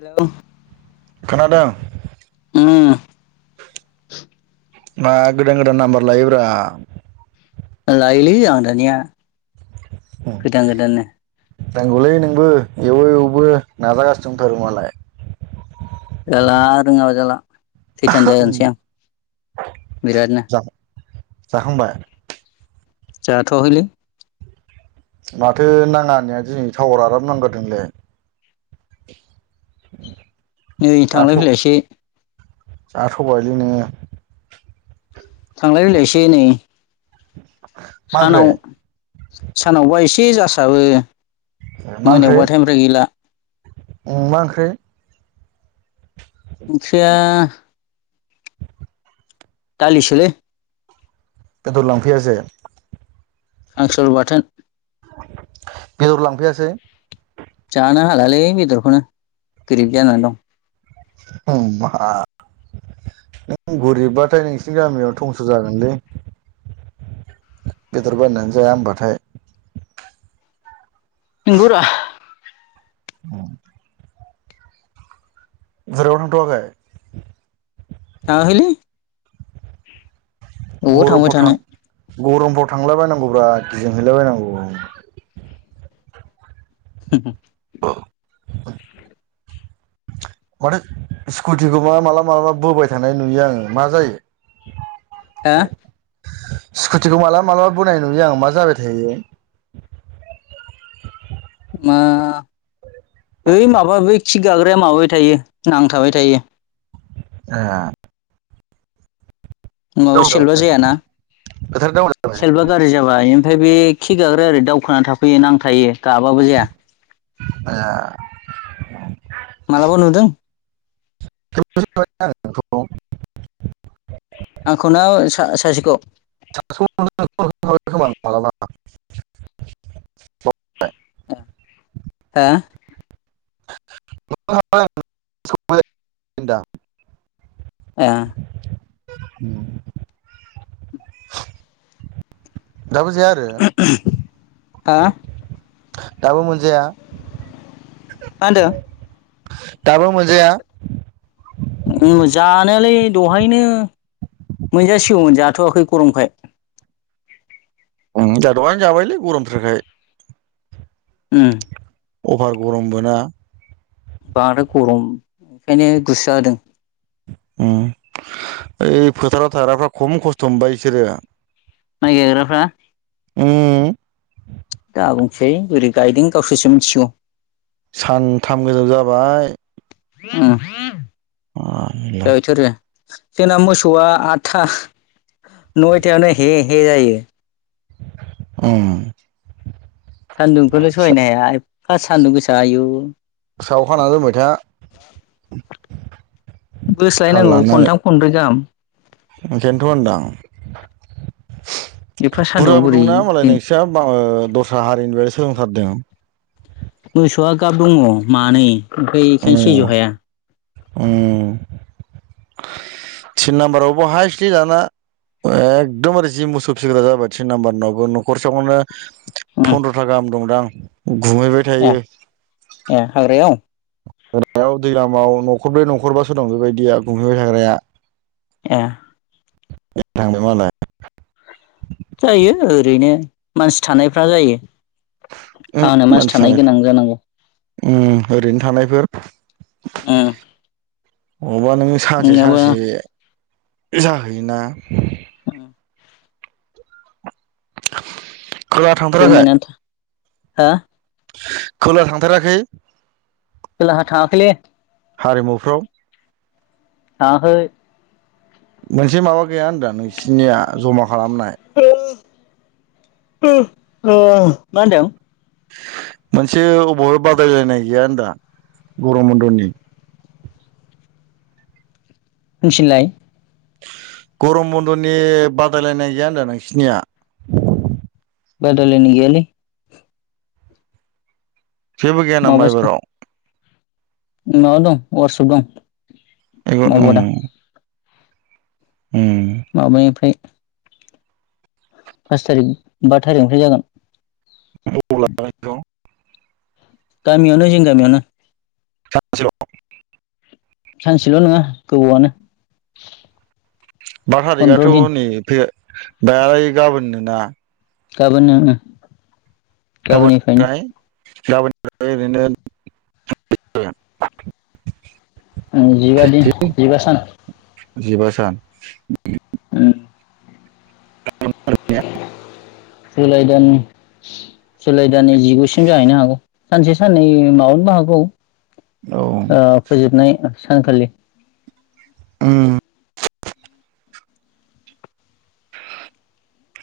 Hello, खोनादों उम मा गोदान गोदान नाम्बार लायोब्रा लायोलै आं दानिया गोदान गोदाननो रोंगौलै नोंबो एव एवबो नाजागासिनो दंथारो मालाय जाला रोङाबा जाला सैथान जायानसै आं। बिरादनो जाखां जाखांबाय? जाथ'आखैलै। माथो नाङा होननाया दिनै टावार आराम नांगोरदोंलाय। [inaudible] नै थांलाय फैलायसो। जा थ'गायोलै नोङो। थांलाय फैलायसो नै। मा सानाव ओंख्रि सानावबा एसे जासाबो। मोनायावबाथाइ ओमफ्राय गैला। उम मा ओंख्रै? ओंख्रिया दालिसोलै। बेदर लांफैयासै? हांसुर बाथोन। बेदर लांफैयासै? जानो हालालै बेदरखौनो गोरिब जानानै दं। उम बा। नों गोरिबाथाय नोंसिनि गामियाव धंस' जागोनलै। बेदर बायनानै जाया होमबाथाय। नोंगौरा। उम बरावबो थांथ'आखै? थाङाखैलै। अबाव थांबाय बरफाव थां। थानो गरमफ्राव थांलायबायनांगौब्रा गिदिंहैलाायबायनांगौ। [inaudible] औ माथो स्कुटिखौ मा मालाब मालाबा बोबाय थानाय नुयो आङो मा जायो? हो? स्कुटिखौ मालाबा मालाबा बोनाय नुयो आं मा जाबाय थायो? मा? ओइ माबा बै किक गाग्राया माबाबाय थायो नांथाबाय थायो। ए नङाबा सेल्फबा जायाना बोथोर दाउन जाबाय सेल्फबा गाज्रि जाबाय। ओमफ्राय बे खिक गाग्रा ओरै दावखोना थाफैयो नांथायो गाबाबो जाया। ए मालाबा नुदों? [unintelligible] आंखौ ना सा-सासेखौ? [unintelligible] मालाबा हा [unintelligible] ए उम दाबो जाया आरो? हो मा दाबो मोनजाया? मा होनदों? दाबो मोनजाया? उम जानायालाय दहायनो मोनजासिगौमोन जाथ'वाखै गरमखाय। उम जोहा दहैनो जाबायलै गरम उम अभार गरम बोना बांद्राय गरम ओंखायनो गोसा होदों उम ओइ फोथाराव थाग्राफ्रा खम खस्थ' मोनबाय बिसोरो माइ गायग्राफ्रा उम दा बुंसै बोरै गायदों गावसोरसो मिथिगौ सानथाम गोजौ जाबाय उम जाबायथ'रो जोंना मोसौआ आठथा नयथायावनो हे हे जायो उम सान्दुंखौल' सहायनो हाया एफा सान्दुं गोसा आयु [unintelligible] बोस्लायनांगौ खनथाम खनब्रै गाहाम ओंखान्थ' होनदो आं एफा सान्दुंआव बुरजाबो बोरै दंना मालाय नोंसा मा ओ दस्रा हारिनि [unintelligible] सोलोंथारदों मोसौआ गाब दङ मानै ओमफाय एखायनो सैज' उम हाया उम थिन नाम्बारावबो हाइस्लि दाना एखदमबारे जि मोसौ फिसिग्रा जाबाय थिन नाम्बार नावबो न'खरसेयावनो फन्द्र' था गाहाम दंदां गुमहैबाय ओ थायो ओ हाग्रायाव [unintelligible] न'खरब्रै न'खरबासो दं बेबायदिया गुमहैबाय थाग्राया ए [inaudible] मालाय जायो ओरैनो मानसि थानायफ्रा जायो फानो मास थानाय गोनां जानांगो उम ओरैनो थानायफोर उम अबा नों सानसे नङाबा सानसे जाहैयोना उम खोला थांफेराखै जमायनानै हा खोला थांथाराखै खोलाहा थाङाखैलै हारिमुफ्राव थाङाखै मोनसे माबा गैया होनदो आं नोंसिनिया जमा खालामनाय ओ ओ मा होनदों मोनसे अबेवहाय बादायलायनाय गैया होनदा गरम बन्दनि उनसिनलाय गरम बन्दनि बादायलायनाय गैया होनदो नोंसिनिया बायलायनाय गैयालै जेबो गैया नमा माबासो दं एबाराव [unintelligible] दं मावबादा [unintelligible] माबानिफ्राय पास थारिख बा थारिखनिफ्राय जागोन [inaudible] गामियावनो जों गामियावनो सानसेल' [unintelligible] सानसेल' नङा गोबावआनो बार थारिखआथ' फन्द्र' दिन नै फैगादालाय गाबोननोना गाबोन ओम गाबोननिफ्रायनो गाबोन ओरैनो [unintelligible] जिबा दिन जिबा सान जिबा सान ओम [inaudible] जलाय दानो [inaudible] जुलाइ दान जिगुसिम जाहैनो हागौ सानसे साननै माबानोबो हागौ औ ओ फोजोबनाय सानखालि उम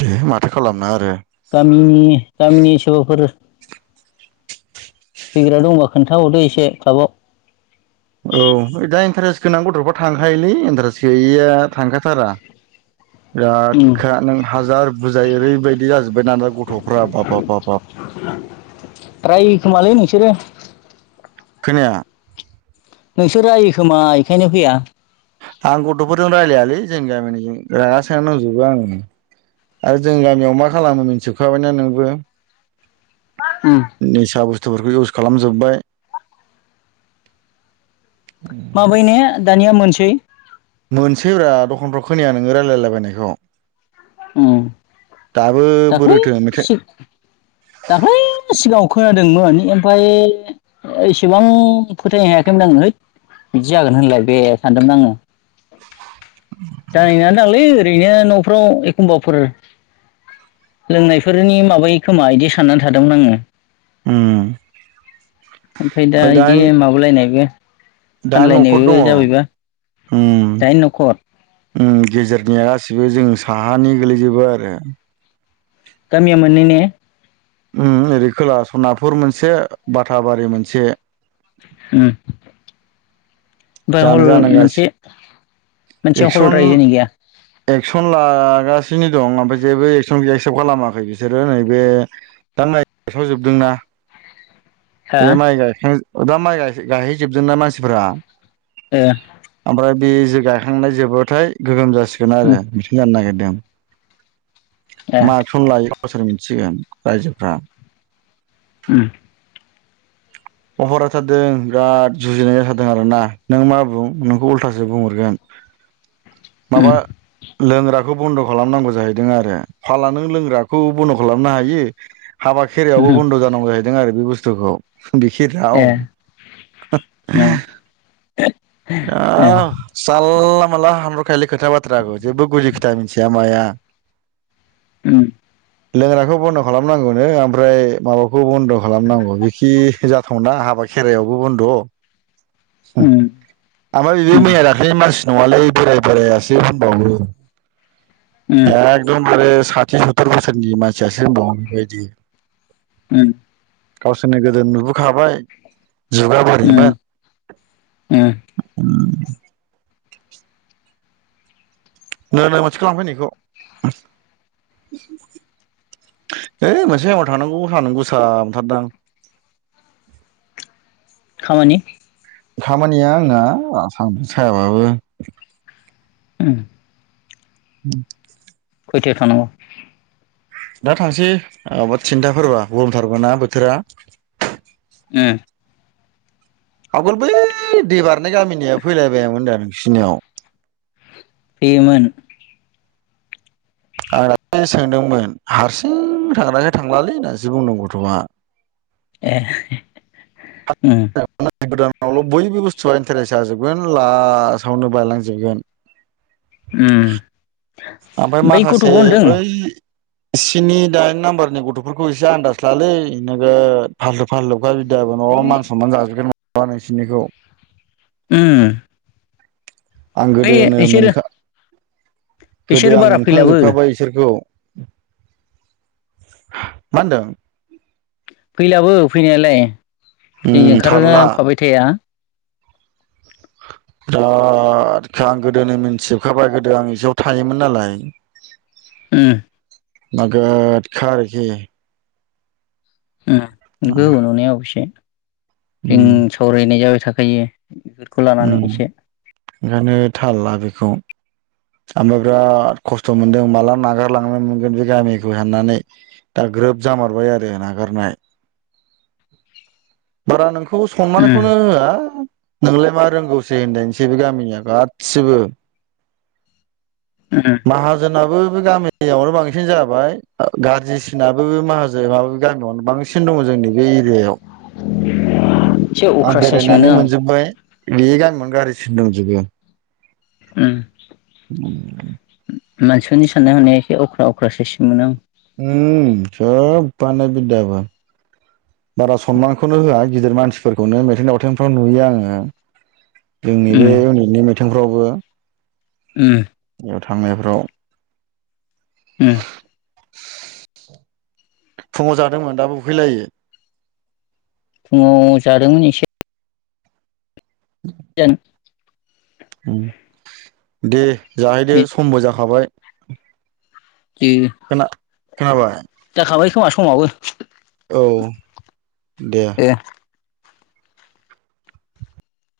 दे माथो खालामनो आरो गामिनि गामिनि सोबाफोर फैग्रा दंबा खोन्थाहरदो एसे क्लाबाव औ दा इन्टारेस्ट गोनां गथ'फ्रा थांखायोलै इन्टारेस्ट गैयैया थांखाथारा [inaudible] बिराद ओम खा नों हाजार बुजाय ओरैबायदि जाजोब्बाय ना गथ'फ्रा बाबाबाबाब रायो खोमालै नों [unintelligible] खोनाया नोंसोर रायो खोमा बेखायनो फैया आं गथ'फोरजों रायलायालै जोंनि गामिनिजों रागा सो जोंना दंजोबो आं आरो जों गामियाव मा खालामनो मोनथिबखाबायना नोंबो ओम निसा बुस [unintelligible] बुस्थुफोरखौ इउस खालामजोब्बाय माबैने दानिया मोनसै मोनसैब्रा दखानफ्राव खोनाया नोङो लायरायलाबायनायखौ उम दाख्लै बोरोथो मेथाइ दाख्लै सिगाङाव खोनानो [unintelligible] दोंमोन ओमफाय एसेबां फोथायनो हायाखैमोन आङो है बिदि जागोन होनलाय बे सानदोंमोन आङो जानाय नङा दांलै ओरैनो न'फ्राव एखमबाफोर लोंनायफोरनि माबायो खोमा इदि साननानै थादोंमोन आङो उम ओमफाय दा इदि दाइन माबालायनायबो दाइन न'खर दङ फानलायनायबो जाबायबा उम जाय न'खर उम गेजेरनिया गासैबो जों साहानि गोलैजोबो आरो गामिया मोनै ने? उम ओरै खोला सनापुर मोनसे बाथाबारि मोनसे ह ब जानो हल जानांगासिनो मोनसे [unintelligible] मोनसे हल एक्सन रायजोनि गैया एक्सन लागासि [unintelligible] सिनो दं ओमफ्राय जेबो एक्सन एक्सेप्ट खालामाखै बिसोरो नैबे दा माय गायसावजोबदोंना हा [unintelligible] बे माइ गायखां दा माइ गायहैजोबदों नना मानसिफ्रा ए बे जो गायखांनाय जोबाथाय गोगोम जासिगोन उम आरो मिथिं जानो नागिरदों ए माखौ लायो गावसोर मिथिसिगोन रायजोफ्रा [unintelligible] उ [inaudible] अबारथारदों बिराद जुजिनाय जाथारदों आरोना नों मा बुं नोंखौ उल्थासो बुंहरगोन उम माबा लोंग्रा खौ बन्द' खालामनांगौ जाहैदों आरो फाला नों लोंग्राखौ बन्द' खालामनो हायो। हाबा खेराइायावबो उम बन्द' जानांगौ जाहैदों आरो बे बुस्थुखौ। ए खेराव। ओ ए आ जालला। माला हामर'खायल खोथा बाथ्रा आखौ जेबो गुदि खोथा मिथिया माया। उम। लोंग्राखौ बन्द' खालामनांगौनो ओमफ्राय माबाखौ बन्द' खालामनांगौ बिखि जाथावना हाबा खेराइायावबो बन्द' उम उम आमा बेबो मैया दाख्ललि मानसि नङालाय बोराय बोरायासै होनबावो उम एकदमबारे। साथि सतुर बोसोरनि मानसियासो होनबावो बेबायदि। ओम। गावसोरनो गोदो नुबोखाबाय। जुगा उम बोरैमोन। उम नो नो मोनसेखौ लांफै नै बेखौ। ओइ मोनसे आमाव थांनांगौ सानांगौसा मोनथारदां। [unintelligible] खामानि। खामानिया आंना आसाम सायाबाबो। ओम। उम। खयथायाव थानांगौ। दा थांसै माबा थिनथाफोरबा गरमथारबो ना बोथोरा। [inaudible] आगोल बै दै बारनाय गामिनिया फैलायबायामोन दा नोंसिनियाव। फैयोमोन। आं दाखालि सोंदोंमोन हारसिं थांग्राखो थांलालै होनना सो बुंदों गथ'आ। [unintelligible] ए। उम [inaudible] आनावल' बयबो बुस्थुआ इन्टारेस्ट जाजोबगोन लासावनो बायलांजोबगोन! उम ओमफ्राय बै गथ'खौ माखासे होनदों ओइ। स्नि दाइन नाम्बारनि गथ'फोरखौ एसे आनन्दाज लालै नोगोद फालथु फाललु। उफाय बिदाबो न' मान सनमान जाजोबगोन माबा नोंसोरनिखौ। ओम। आं गोदोनो मोनखा। गोदो बिसोर आं बारा फैलाबो मोनखांजोबखाबाय इसोरखौ मा होनदों। फैलाबो फैनायालाय उम नै ओंखारा थारला फाबाय थाया। बिराद आं गोदोनो मिथिजोबखाबाय गोदो आं ज थायोमोन नालाय। उम नोगोदखा आरोखि। ओं नंगौ नंनाया अबेसे। उम जों सावरायनाय जाबाय थाखायो बेफोरखौ उम लानानै एसे ओंखायनो थाल ला बेखौ ओमफ्राय बिराद खस्थ' मोनदों माला नागारलांनो मोनगोन बे गामिखौ होननानै दा। ग्रोब जामारबाय आरो नागारनाय बारा नों। खौ उम सनमानखौनो होआ। नोंलाय मा रोंगौसै होनदसै बे गामिनिया गासिबो। उम माहाजोनाबो गामियावनो बांसिन जाबाय गाज्रिसिनाबो माहाज माब गामियावनो बांसिन दङ जोंनि बे एरियायाव एसे आं अख्रा साइस मोनो बेरायनानै आं मोनजोब्बाय बेगां [unintelligible] मोनग आरो स दजोबो उम उ [inaudible] मानसिफोरनि साननाय हनाया एखे अख्रा अख्रा सायसनि मोनो आं उम सबानो बिदाबा बारा सनमानखौनो होआ गिदिर मानसिफोरखौनो मिथिं दावथिंफ्राव नुयो आंङो जोंनि बे उम इउनिटनि मिथिंफ्रावबो उम बेयाव थांनायफ्राव उम फुंङाव जादोंमोन दाबो उखैलायै फुंङाव जादोंमोन एसे एन [unintelligible] दे जाहैदो समबो जाखाबाय दे खोना खोनाबाय समाबो औ दे